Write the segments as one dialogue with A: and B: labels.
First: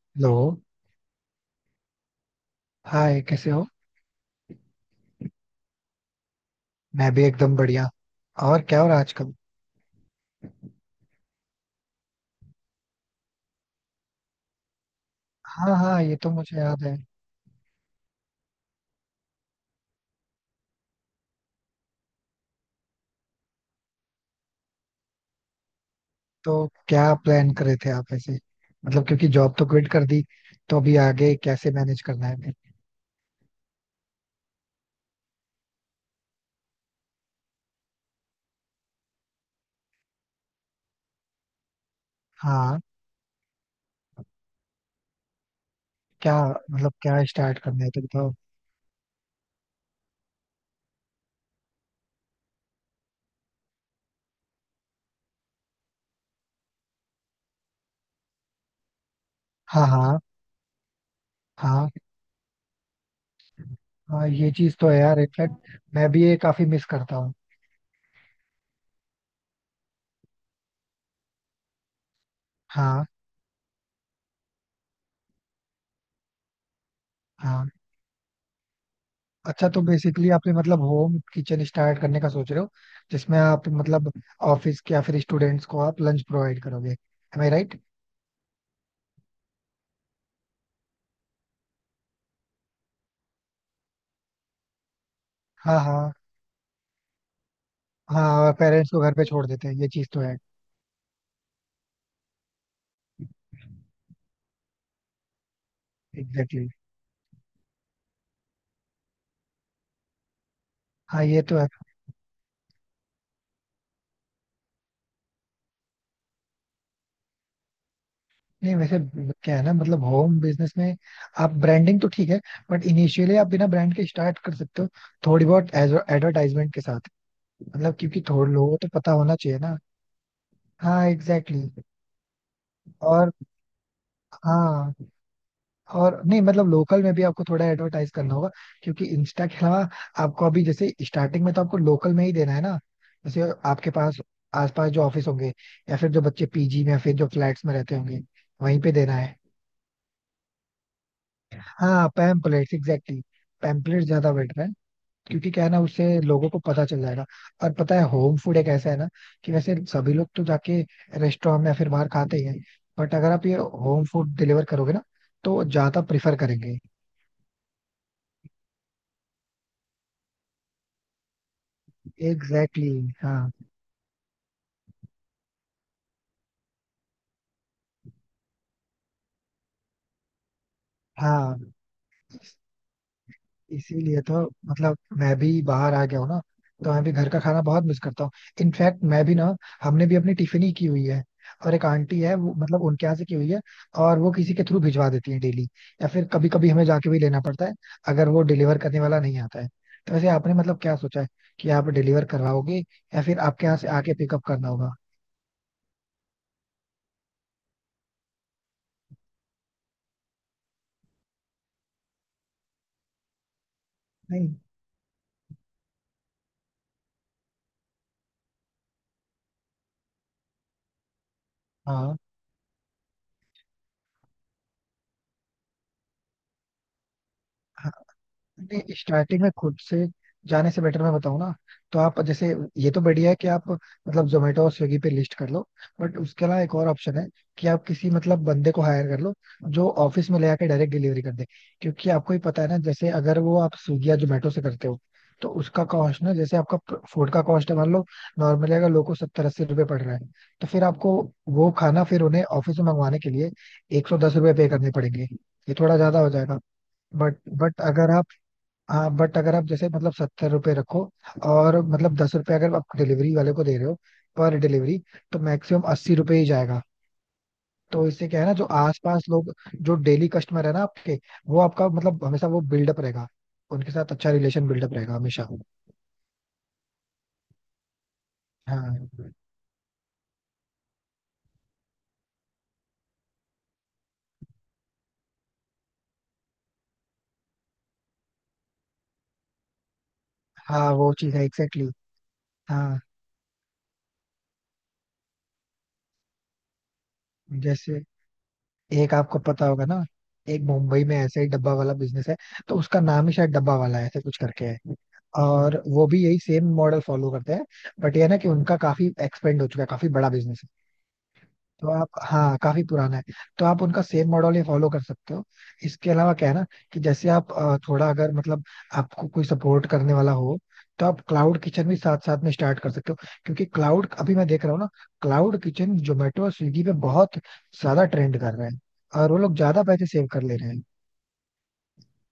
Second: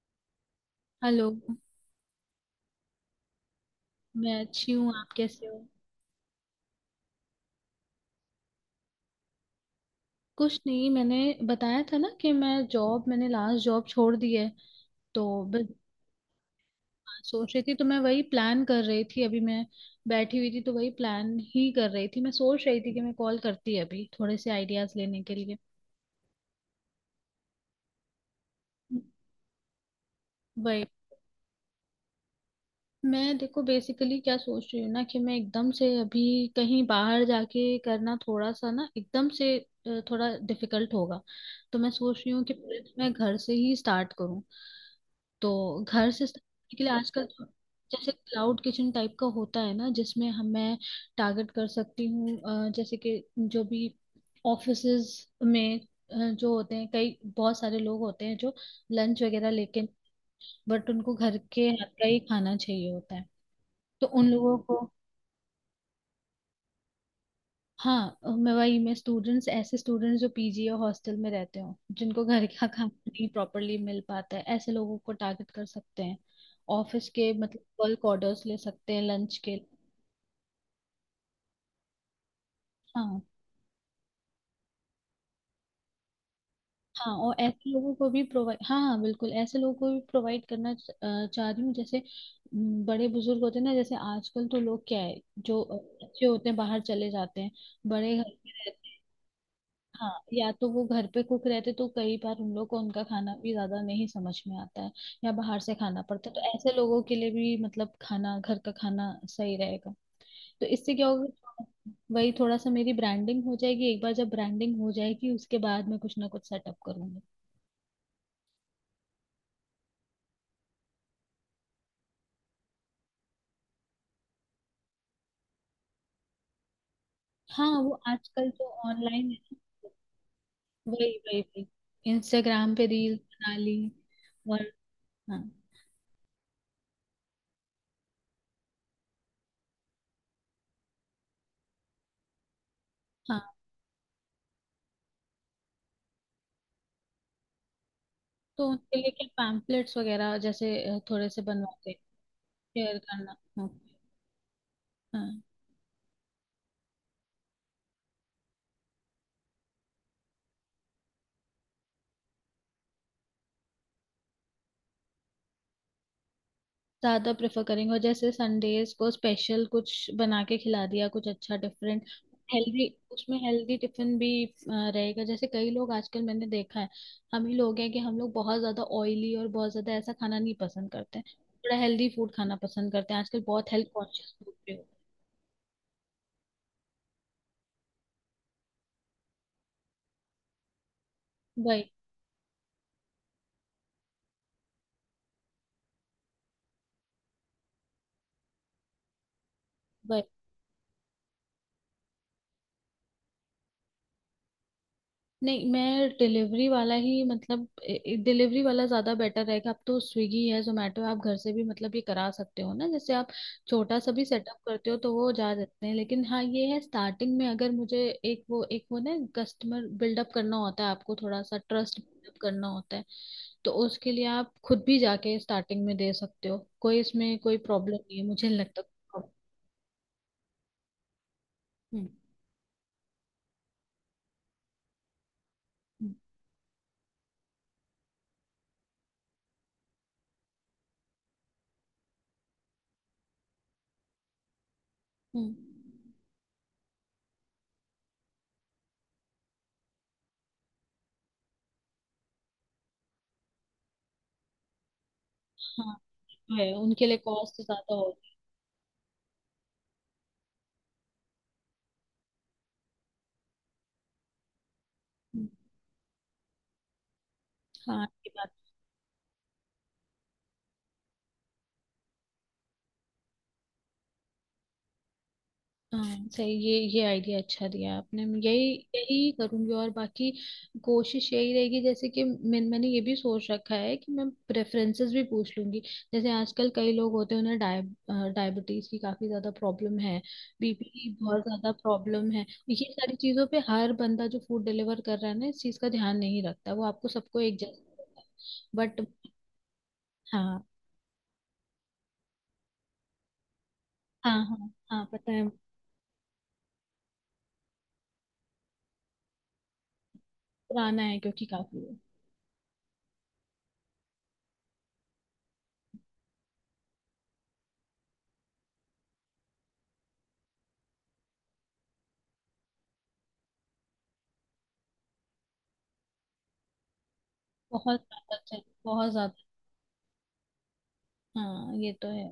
A: Hello.
B: Hello.
A: Hi, कैसे हो?
B: मैं अच्छी हूँ, आप कैसे हो?
A: मैं भी एकदम बढ़िया. और क्या हो रहा है आजकल?
B: कुछ नहीं, मैंने बताया था ना कि मैंने लास्ट जॉब छोड़ दी है तो बस
A: हाँ, हाँ, ये तो मुझे याद है.
B: सोच रही थी। तो मैं वही प्लान कर रही थी। अभी मैं बैठी हुई थी तो वही प्लान ही कर रही थी। मैं सोच रही थी कि मैं कॉल करती अभी थोड़े से आइडियाज लेने के लिए।
A: तो क्या प्लान कर रहे थे आप ऐसे? मतलब क्योंकि जॉब तो क्विट कर दी, तो
B: वही।
A: अभी आगे कैसे मैनेज करना है फिर?
B: मैं देखो बेसिकली क्या सोच रही हूँ ना कि मैं एकदम से अभी कहीं बाहर जाके करना थोड़ा सा ना, एकदम से थोड़ा डिफिकल्ट होगा। तो मैं सोच रही हूँ कि
A: हाँ.
B: मैं घर से ही स्टार्ट करूँ। तो घर से
A: क्या
B: start करने के
A: मतलब
B: लिए
A: क्या
B: आजकल तो
A: स्टार्ट करना है तो
B: जैसे
A: बताओ.
B: क्लाउड किचन टाइप का होता है ना, जिसमें हम मैं टारगेट कर सकती हूँ। जैसे कि जो भी ऑफिसेज में जो होते हैं, कई बहुत सारे लोग होते हैं जो लंच वगैरह लेके,
A: हाँ, हाँ,
B: बट उनको घर के हाथ
A: हाँ,
B: का ही खाना चाहिए होता है। तो
A: हाँ,
B: उन
A: ये
B: लोगों
A: चीज
B: को
A: तो है यार. इनफैक्ट मैं भी ये काफी मिस करता हूँ.
B: हाँ मैं वही मैं स्टूडेंट्स, ऐसे स्टूडेंट्स जो पीजी या हॉस्टल में रहते हो, जिनको घर का खाना
A: हाँ,
B: नहीं प्रॉपरली मिल पाता है, ऐसे लोगों को टारगेट कर सकते हैं। ऑफिस के
A: हाँ.
B: मतलब बल्क ऑर्डर्स ले सकते हैं लंच के।
A: अच्छा, तो बेसिकली आपने मतलब होम किचन स्टार्ट करने का सोच रहे हो,
B: हाँ
A: जिसमें आप मतलब ऑफिस के या फिर स्टूडेंट्स को आप लंच प्रोवाइड करोगे,
B: हाँ, और
A: एम आई
B: ऐसे
A: राइट?
B: लोगों को भी प्रोवाइड, हाँ हाँ बिल्कुल, ऐसे लोगों को भी प्रोवाइड करना चाह रही हूँ। जैसे बड़े बुजुर्ग होते हैं ना, जैसे आजकल तो लोग क्या है जो
A: हाँ, हाँ,
B: बच्चे होते हैं बाहर चले जाते हैं, बड़े घर में
A: हाँ,
B: रहते।
A: पेरेंट्स को घर पे छोड़ देते हैं, ये चीज
B: हाँ,
A: तो है.
B: या तो वो घर पे कुक रहते तो कई बार उन लोग को उनका खाना भी ज्यादा नहीं समझ में आता है, या बाहर से खाना पड़ता है। तो
A: एग्जैक्टली,
B: ऐसे
A: exactly.
B: लोगों के लिए भी मतलब खाना, घर का खाना सही रहेगा। तो इससे क्या
A: हाँ, ये तो
B: होगा,
A: है.
B: वही थोड़ा सा मेरी ब्रांडिंग हो जाएगी। एक बार जब ब्रांडिंग हो जाएगी उसके बाद मैं कुछ ना कुछ सेटअप करूंगी।
A: नहीं वैसे, क्या है ना, मतलब होम बिजनेस में आप ब्रांडिंग तो ठीक है, बट इनिशियली आप बिना ब्रांड के स्टार्ट कर सकते हो, थोड़ी बहुत एडवर्टाइजमेंट के साथ.
B: हाँ, वो
A: मतलब क्योंकि
B: आजकल
A: थोड़े
B: जो
A: लोगों को तो पता
B: ऑनलाइन
A: होना
B: है ना,
A: चाहिए ना.
B: वही
A: हाँ,
B: वही
A: एग्जैक्टली,
B: वही
A: exactly.
B: इंस्टाग्राम पे रील
A: और,
B: बना ली। और
A: हाँ,
B: हाँ
A: और, नहीं मतलब लोकल में भी आपको थोड़ा एडवर्टाइज करना होगा, क्योंकि इंस्टा के अलावा आपको अभी जैसे स्टार्टिंग में तो आपको लोकल में ही देना है ना. जैसे
B: हाँ।
A: आपके पास आसपास जो ऑफिस होंगे, या फिर जो बच्चे पीजी में या फिर जो फ्लैट्स में रहते होंगे,
B: तो
A: वहीं पे
B: उनके लिए
A: देना
B: क्या,
A: है.
B: पैम्पलेट्स वगैरह जैसे थोड़े से बनवा के
A: हाँ, पैम्पलेट्स
B: शेयर
A: एग्जैक्टली.
B: करना। हाँ
A: पैम्पलेट्स ज्यादा बेटर है,
B: हाँ,
A: क्योंकि क्या है ना, उससे लोगों को पता चल जाएगा. और पता है होम फूड एक ऐसा है ना, कि वैसे सभी लोग तो जाके रेस्टोरेंट में या फिर बाहर खाते ही हैं, बट अगर आप ये होम फूड डिलीवर करोगे ना, तो ज्यादा प्रिफर करेंगे.
B: ज्यादा प्रेफर करेंगे, और जैसे संडेज को स्पेशल कुछ बना के खिला दिया कुछ अच्छा डिफरेंट, हेल्दी।
A: एग्जैक्टली, exactly,
B: उसमें
A: हाँ,
B: हेल्दी टिफिन भी रहेगा। जैसे कई लोग आजकल मैंने देखा है, हम ही लोग हैं कि हम लोग बहुत ज्यादा ऑयली और बहुत ज्यादा ऐसा खाना नहीं पसंद करते हैं,
A: हाँ.
B: थोड़ा हेल्दी फूड खाना पसंद करते हैं। आजकल बहुत हेल्थ
A: इसीलिए
B: कॉन्शियस
A: तो,
B: लोग भी हो।
A: मतलब मैं भी बाहर आ गया हूँ ना, तो मैं भी घर का खाना बहुत मिस करता हूँ. इनफैक्ट मैं भी ना, हमने भी अपनी टिफिन ही की हुई है, और एक आंटी है वो मतलब उनके यहाँ से की हुई है, और वो किसी के थ्रू भिजवा देती है डेली, या फिर कभी कभी हमें जाके भी लेना पड़ता है, अगर वो डिलीवर करने वाला नहीं आता है. तो
B: वही।
A: वैसे आपने मतलब क्या सोचा है, कि आप डिलीवर करवाओगे, या फिर आपके यहाँ से आके पिकअप करना होगा?
B: नहीं, मैं डिलीवरी वाला ही मतलब डिलीवरी वाला ज़्यादा बेटर रहेगा। अब तो स्विगी है, जोमेटो, आप घर से भी मतलब ये करा सकते हो ना। जैसे आप छोटा सा भी
A: नहीं,
B: सेटअप करते हो तो वो जा सकते हैं। लेकिन हाँ ये है, स्टार्टिंग में अगर मुझे एक वो ना, कस्टमर बिल्डअप करना होता है, आपको थोड़ा सा ट्रस्ट
A: हाँ,
B: बिल्डअप करना होता है। तो उसके लिए आप खुद भी जाके स्टार्टिंग में दे सकते हो, कोई इसमें कोई प्रॉब्लम नहीं है, मुझे नहीं लगता
A: नहीं,
B: कोई प्रॉब्लम।
A: स्टार्टिंग में खुद से जाने से बेटर मैं बताऊं ना, तो
B: हम्म।
A: आप जैसे, ये तो बढ़िया है कि आप मतलब जोमेटो और स्विगी पे लिस्ट कर लो,
B: हम्म।
A: बट उसके अलावा एक और ऑप्शन है, कि आप किसी मतलब बंदे को हायर कर लो, जो ऑफिस में ले आके डायरेक्ट डिलीवरी कर दे. क्योंकि आपको ही पता है ना, जैसे अगर वो आप स्विगी या जोमेटो से करते हो, तो
B: हम्म।
A: उसका कॉस्ट ना, जैसे आपका फूड का कॉस्ट है मान लो, नॉर्मली अगर लोगों को 70-80 रुपये पड़ रहा है, तो फिर आपको वो खाना फिर उन्हें ऑफिस में मंगवाने के लिए 110 रुपये पे करने पड़ेंगे, ये
B: हाँ
A: थोड़ा ज्यादा हो
B: तो
A: जाएगा.
B: है, उनके लिए
A: बट
B: कॉस्ट
A: बट
B: ज़्यादा
A: अगर आप,
B: होगी।
A: हाँ, बट अगर आप जैसे मतलब 70 रुपये रखो, और मतलब 10 रुपये अगर आप डिलीवरी वाले को दे रहे हो पर डिलीवरी, तो
B: हम्म,
A: मैक्सिमम 80 रुपये ही जाएगा.
B: हाँ
A: तो इससे
B: ये
A: क्या है
B: बात।
A: ना, जो आसपास लोग, जो डेली कस्टमर है ना आपके, वो आपका मतलब हमेशा वो बिल्डअप रहेगा, उनके साथ अच्छा रिलेशन बिल्डअप रहेगा हमेशा.
B: हाँ सही, ये आइडिया अच्छा दिया आपने। मैं यही यही
A: हाँ,
B: करूंगी। और बाकी कोशिश यही रहेगी जैसे कि मैंने ये भी सोच रखा है कि मैं प्रेफरेंसेस भी पूछ लूंगी। जैसे आजकल कई लोग होते हैं, उन्हें डायबिटीज की काफी ज्यादा प्रॉब्लम है, बीपी
A: हाँ,
B: की
A: वो चीज़
B: बहुत
A: है
B: ज्यादा
A: एग्जैक्टली.
B: प्रॉब्लम है। ये
A: हाँ,
B: सारी चीजों पे हर बंदा जो फूड डिलीवर कर रहा है ना, इस चीज का ध्यान नहीं रखता, वो आपको सबको एक जैसा।
A: जैसे
B: बट
A: एक आपको पता होगा ना,
B: हाँ
A: एक मुंबई में ऐसे ही डब्बा वाला बिजनेस है, तो उसका नाम ही शायद डब्बा वाला है, ऐसे कुछ
B: हाँ।
A: करके
B: हाँ
A: है.
B: हाँ पता है।
A: और वो भी यही सेम मॉडल फॉलो करते हैं, बट ये है ना कि उनका काफी एक्सपेंड हो चुका है, काफी बड़ा बिजनेस.
B: पुराना है क्योंकि काफी
A: तो
B: है।
A: आप, हाँ, काफी पुराना है, तो आप उनका सेम मॉडल ही फॉलो कर सकते हो. इसके अलावा क्या है ना, कि जैसे आप थोड़ा अगर मतलब आपको कोई सपोर्ट करने वाला हो, तो आप क्लाउड किचन भी साथ साथ में स्टार्ट कर सकते हो. क्योंकि क्लाउड अभी मैं देख रहा हूँ ना, क्लाउड किचन जोमेटो और स्विगी पे बहुत
B: बहुत
A: ज्यादा
B: ज्यादा
A: ट्रेंड कर
B: चल
A: रहे हैं,
B: बहुत
A: और वो
B: ज्यादा।
A: लोग ज्यादा पैसे सेव कर ले रहे हैं.
B: हाँ ये तो है।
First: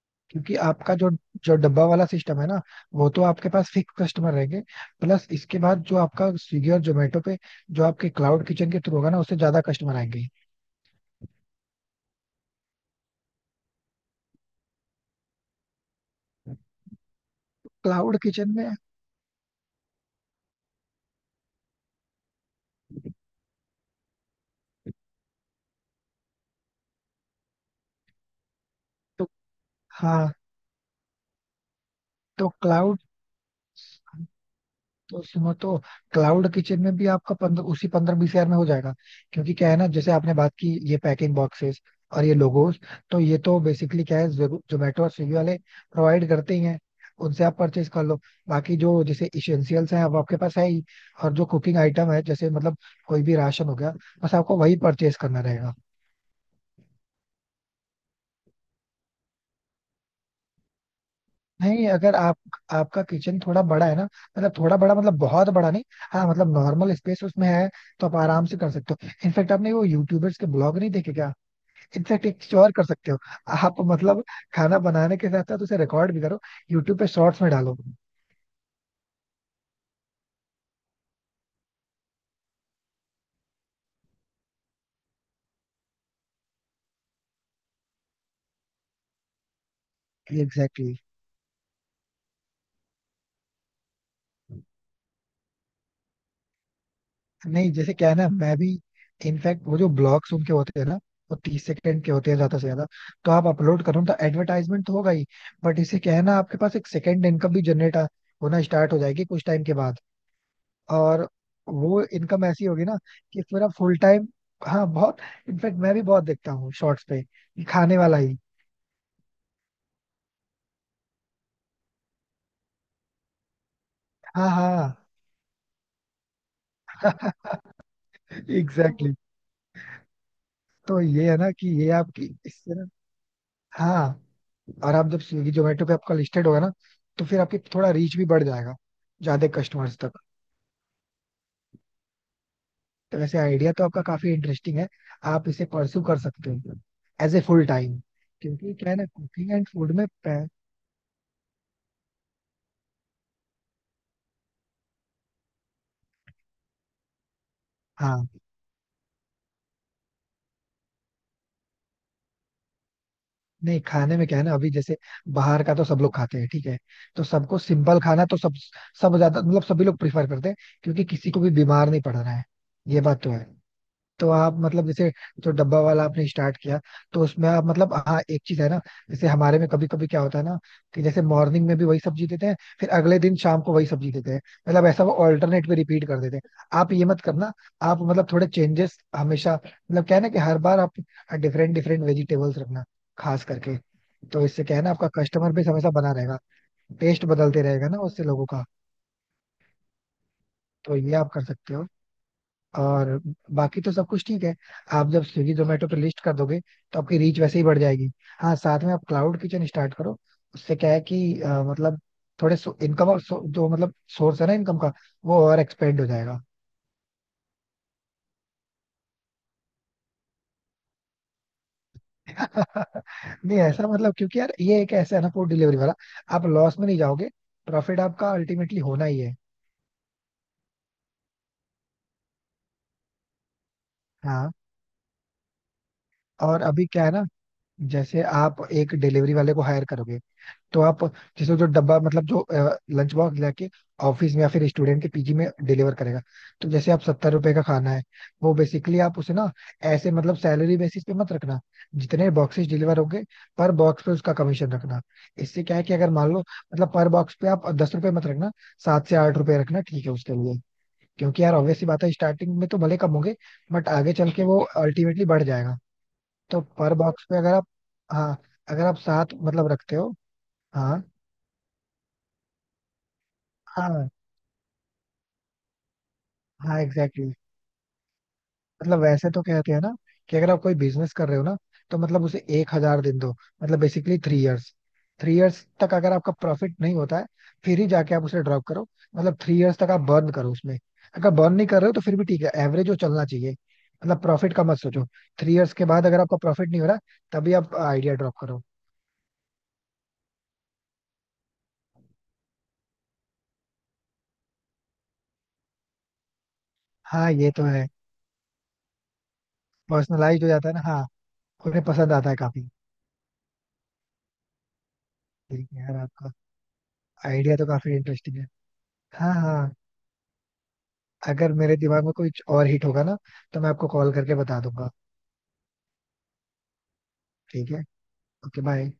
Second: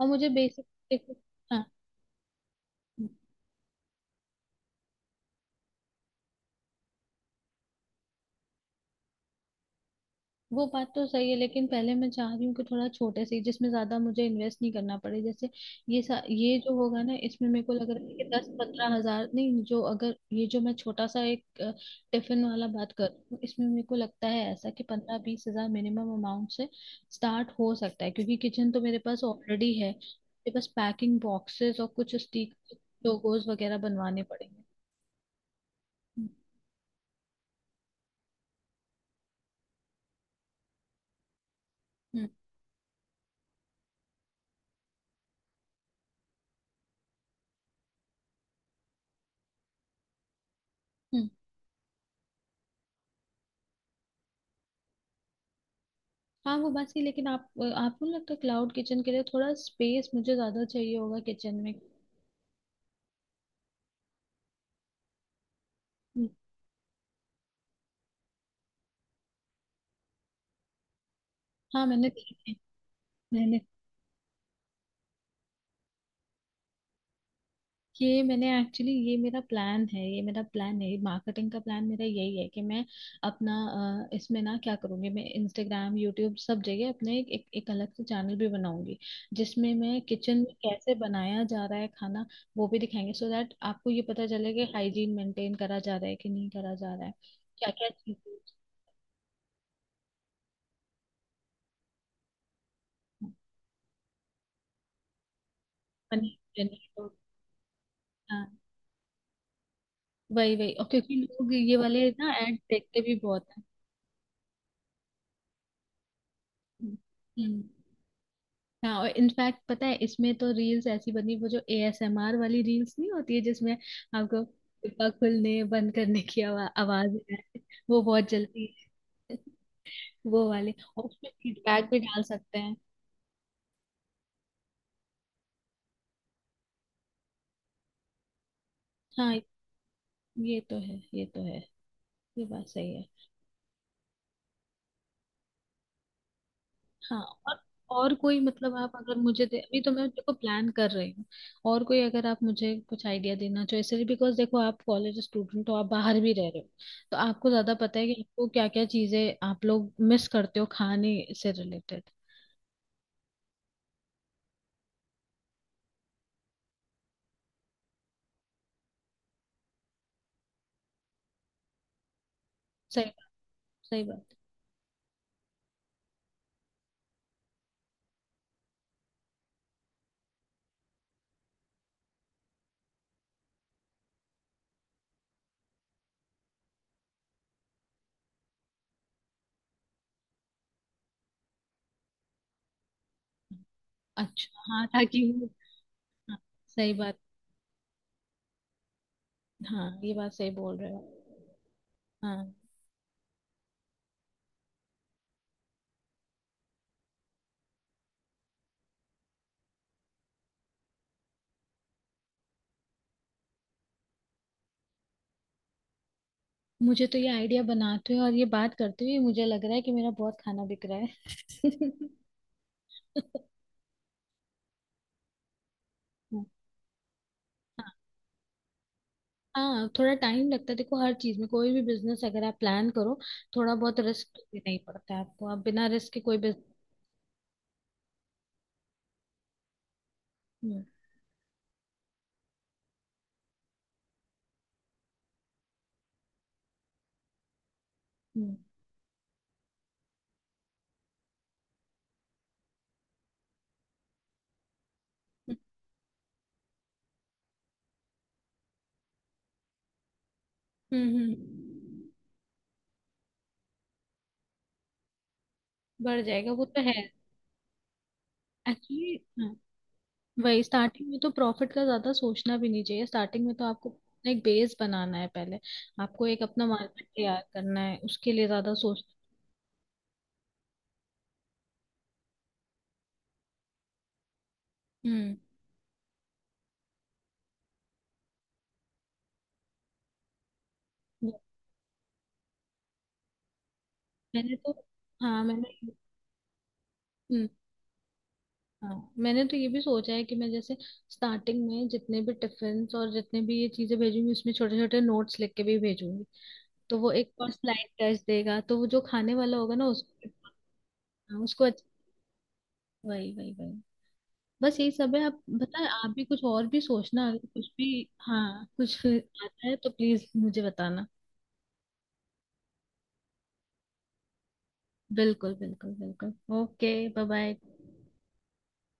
B: और मुझे
A: क्योंकि
B: बेसिक।
A: आपका जो
B: देखो।
A: जो
B: हाँ,
A: डब्बा वाला सिस्टम है ना, वो तो आपके पास फिक्स कस्टमर रहेंगे, प्लस इसके बाद जो आपका स्विगी और जोमेटो पे, जो आपके क्लाउड किचन के थ्रू होगा ना, उससे ज्यादा कस्टमर आएंगे.
B: वो बात तो सही है, लेकिन पहले मैं चाह रही हूँ कि थोड़ा छोटे से ही, जिसमें ज्यादा मुझे इन्वेस्ट नहीं करना पड़े। जैसे ये जो होगा ना, इसमें मेरे को लग रहा है
A: क्लाउड
B: कि दस
A: किचन में,
B: पंद्रह हजार नहीं, जो अगर ये जो मैं छोटा सा एक टिफिन वाला बात कर रही हूँ, इसमें मेरे को लगता है ऐसा कि 15-20 हजार मिनिमम अमाउंट से स्टार्ट हो सकता है। क्योंकि किचन तो मेरे पास
A: तो
B: ऑलरेडी है,
A: हाँ,
B: मेरे पास पैकिंग बॉक्सेस और कुछ
A: तो
B: स्टिक
A: क्लाउड,
B: लोगोज वगैरह बनवाने पड़ेंगे।
A: तो सुनो, तो
B: हम्म।
A: क्लाउड किचन में भी आपका 15, उसी 15-20 हज़ार में हो जाएगा. क्योंकि क्या है ना, जैसे आपने बात की ये पैकिंग बॉक्सेस और
B: हम्म।
A: ये लोगोस, तो ये तो बेसिकली क्या है, जोमेटो और स्विगी वाले प्रोवाइड करते ही हैं, उनसे आप परचेज कर लो. बाकी जो जैसे इसेंशियल्स हैं अब आपके पास है ही.
B: हम्म।
A: और जो कुकिंग आइटम है, जैसे मतलब कोई भी राशन हो गया, बस आपको वही परचेज करना रहेगा.
B: हाँ, वो बात सही। लेकिन आप, आपको नहीं लगता क्लाउड किचन के लिए थोड़ा स्पेस मुझे ज्यादा चाहिए होगा किचन में?
A: नहीं अगर आप, आपका किचन थोड़ा बड़ा है ना, मतलब थोड़ा बड़ा मतलब बहुत बड़ा नहीं, हाँ
B: हम्म,
A: मतलब नॉर्मल स्पेस उसमें है, तो आप आराम से कर सकते हो. इनफैक्ट आपने वो यूट्यूबर्स के ब्लॉग नहीं देखे क्या?
B: हाँ मैंने
A: इनफैक्ट एक
B: देखे।
A: चीज और कर सकते हो,
B: मैंने
A: आप मतलब खाना बनाने के साथ साथ उसे रिकॉर्ड भी करो, यूट्यूब पे शॉर्ट्स में डालो.
B: ये मैंने एक्चुअली, ये मेरा प्लान है, ये मेरा प्लान है। मार्केटिंग का प्लान मेरा यही है कि मैं अपना इसमें ना क्या करूँगी, मैं इंस्टाग्राम यूट्यूब सब जगह अपने एक अलग से चैनल भी बनाऊंगी, जिसमें मैं किचन में
A: एग्जैक्टली,
B: कैसे
A: exactly.
B: बनाया जा रहा है खाना वो भी दिखाएंगे so दैट आपको ये पता चले कि हाइजीन मेंटेन करा जा रहा है कि नहीं करा जा रहा है, क्या
A: नहीं
B: क्या
A: जैसे क्या है ना,
B: चीज़ें।
A: मैं भी इनफैक्ट वो जो ब्लॉग्स उनके होते हैं ना, वो 30 सेकंड के होते हैं ज्यादा से ज्यादा, तो आप अपलोड करो तो एडवर्टाइजमेंट तो होगा ही, बट इसे क्या है ना, आपके
B: पनीर।
A: पास एक सेकंड इनकम भी जनरेट
B: हाँ,
A: होना स्टार्ट हो जाएगी कुछ टाइम के बाद.
B: वही वही, और क्योंकि
A: और
B: लोग ये
A: वो
B: वाले ना
A: इनकम
B: एड
A: ऐसी होगी ना,
B: देखते भी
A: कि
B: बहुत
A: इसमें
B: हैं।
A: ना फुल टाइम, हाँ बहुत, इनफैक्ट मैं भी बहुत देखता हूँ
B: हम्म।
A: शॉर्ट्स पे
B: हम्म।
A: ये खाने वाला ही.
B: हाँ और इनफैक्ट पता है, इसमें तो रील्स ऐसी बनी, वो जो एएसएमआर वाली रील्स नहीं होती है जिसमें आपको
A: हाँ, हाँ,
B: डिब्बा खुलने बंद करने की आवाज है, वो बहुत
A: एग्जैक्टली,
B: जल्दी
A: exactly.
B: है। वो वाले,
A: तो
B: और उसमें
A: ये है ना कि ये
B: फीडबैक भी डाल
A: आपकी
B: सकते
A: इससे
B: हैं।
A: ना. हाँ, और आप जब स्विगी जोमेटो पे आपका लिस्टेड होगा ना, तो फिर आपकी थोड़ा रीच भी बढ़ जाएगा,
B: हाँ
A: ज्यादा कस्टमर्स तक.
B: ये तो है, ये तो है, ये बात सही है।
A: तो वैसे आइडिया तो आपका काफी इंटरेस्टिंग है, आप इसे परस्यू कर सकते हो
B: हाँ,
A: एज ए
B: और
A: फुल टाइम.
B: और कोई मतलब
A: क्योंकि क्या
B: आप
A: है ना
B: अगर मुझे
A: कुकिंग
B: दे
A: एंड
B: अभी, तो
A: फूड में
B: मैं देखो प्लान कर रही हूँ, और कोई अगर आप मुझे कुछ आइडिया देना चाहो, इसलिए बिकॉज देखो आप कॉलेज स्टूडेंट हो, आप बाहर भी रह रहे हो, तो आपको ज्यादा पता है कि
A: हाँ,
B: आपको क्या क्या चीजें आप लोग मिस करते हो खाने से रिलेटेड।
A: नहीं खाने में क्या है ना, अभी जैसे, बाहर का तो सब लोग खाते हैं ठीक है, तो सबको सिंपल खाना तो सब सब ज्यादा मतलब सभी लोग प्रिफर करते हैं, क्योंकि किसी को भी बीमार नहीं पड़ रहा है, ये
B: सही
A: बात
B: बात,
A: तो है.
B: सही
A: तो
B: बात।
A: आप मतलब जैसे जो डब्बा वाला आपने स्टार्ट किया, तो उसमें आप मतलब, हाँ एक चीज है ना, जैसे हमारे में कभी कभी क्या होता है ना, कि जैसे मॉर्निंग में भी वही सब्जी देते हैं, फिर अगले दिन शाम को वही सब्जी देते हैं, मतलब ऐसा वो ऑल्टरनेट पे रिपीट कर देते हैं. आप ये मत करना, आप मतलब थोड़े चेंजेस हमेशा, मतलब क्या है ना कि हर बार आप डिफरेंट डिफरेंट वेजिटेबल्स रखना, खास करके. तो
B: अच्छा
A: इससे क्या है
B: हाँ,
A: ना, आपका
B: ताकि
A: कस्टमर बेस हमेशा बना
B: हाँ,
A: रहेगा,
B: सही बात।
A: टेस्ट बदलते रहेगा ना उससे लोगों का.
B: हाँ ये बात सही बोल रहे
A: तो
B: हो।
A: ये आप कर सकते हो.
B: हाँ।
A: और बाकी तो सब कुछ ठीक है, आप जब स्विगी जोमेटो पे लिस्ट कर दोगे, तो आपकी रीच वैसे ही बढ़ जाएगी. हाँ साथ में आप क्लाउड किचन स्टार्ट करो, उससे क्या है कि मतलब थोड़े इनकम और जो मतलब सोर्स है ना इनकम का, वो और एक्सपेंड हो जाएगा.
B: मुझे तो ये आइडिया बनाते हुए और ये बात करते हुए मुझे लग रहा है कि मेरा बहुत खाना बिक रहा है।
A: नहीं ऐसा मतलब क्योंकि यार, ये एक ऐसा है ना फूड डिलीवरी वाला,
B: हाँ
A: आप लॉस में नहीं जाओगे, प्रॉफिट आपका अल्टीमेटली होना ही है.
B: हाँ, थोड़ा टाइम लगता है। देखो हर चीज में कोई भी बिजनेस अगर आप प्लान करो, थोड़ा बहुत रिस्क
A: हाँ,
B: लेना ही पड़ता है, आपको आप बिना रिस्क के कोई
A: और
B: बिजनेस।
A: अभी क्या है ना, जैसे आप एक डिलीवरी वाले को हायर करोगे, तो
B: हम्म।
A: आप जैसे जो डब्बा मतलब जो लंच बॉक्स लेके ऑफिस में या फिर स्टूडेंट के पीजी में डिलीवर करेगा, तो जैसे आप 70 रुपए का खाना है, वो
B: हम्म।
A: बेसिकली आप उसे ना, ऐसे मतलब सैलरी बेसिस पे मत रखना, जितने बॉक्सेस डिलीवर होंगे पर बॉक्स पे उसका कमीशन रखना.
B: हम्म,
A: इससे क्या है कि अगर मान लो, मतलब पर बॉक्स पे आप 10 रुपए मत रखना, 7 से 8 रुपए रखना ठीक है उसके लिए.
B: हम्म,
A: क्योंकि यार ऑब्वियस सी बात
B: हम्म,
A: है, स्टार्टिंग में तो भले कम होंगे, बट आगे चल के वो अल्टीमेटली बढ़ जाएगा.
B: बढ़ जाएगा
A: तो
B: वो तो है।
A: पर बॉक्स पे अगर आप, हाँ, अगर आप 7
B: एक्चुअली,
A: मतलब रखते हो,
B: वही
A: हाँ,
B: स्टार्टिंग में तो प्रॉफिट का ज्यादा सोचना भी नहीं चाहिए, स्टार्टिंग में तो आपको
A: हाँ,
B: अपना एक बेस बनाना है पहले, आपको एक अपना
A: हाँ,
B: मार्केट
A: एग्जैक्टली,
B: तैयार
A: exactly.
B: करना है उसके लिए, ज्यादा
A: मतलब
B: सोच।
A: वैसे तो कहते हैं ना, कि अगर आप कोई बिजनेस कर रहे हो ना, तो मतलब उसे 1,000 दिन दो, मतलब बेसिकली थ्री इयर्स.
B: हम्म।
A: थ्री इयर्स तक अगर आपका प्रॉफिट नहीं होता है, फिर ही जाके आप उसे ड्रॉप करो, मतलब थ्री इयर्स तक आप बर्न करो उसमें. अगर बर्न नहीं कर रहे हो तो फिर भी ठीक है, एवरेज जो चलना चाहिए, मतलब प्रॉफिट
B: मैंने
A: का
B: तो
A: मत सोचो.
B: हाँ
A: थ्री
B: मैंने
A: इयर्स के बाद अगर आपका प्रॉफिट नहीं हो रहा,
B: हम्म,
A: तभी आप आइडिया ड्रॉप करो.
B: हाँ मैंने तो ये भी सोचा है कि मैं जैसे स्टार्टिंग में जितने भी टिफिन और जितने भी ये चीजें भेजूंगी, उसमें छोटे छोटे नोट्स लिख के भी भेजूंगी। तो वो
A: हाँ
B: एक और
A: ये तो है,
B: स्लाइड टच देगा, तो वो जो खाने वाला होगा ना उसको,
A: पर्सनलाइज हो जाता है ना, हाँ,
B: हाँ, उसको
A: उन्हें
B: अच्छा।
A: पसंद आता है काफी.
B: वही वही वही। बस यही सब है, आप
A: ठीक है
B: बताए,
A: यार,
B: आप भी
A: आपका
B: कुछ और भी सोचना, अगर
A: आइडिया तो
B: कुछ भी
A: काफी इंटरेस्टिंग है,
B: हाँ कुछ
A: हाँ,
B: आता
A: हाँ.
B: है तो प्लीज मुझे बताना।
A: अगर मेरे दिमाग में कुछ और हिट होगा ना, तो मैं आपको कॉल करके बता दूंगा.
B: बिल्कुल बिल्कुल बिल्कुल। Okay bye bye.
A: ठीक है. Okay bye.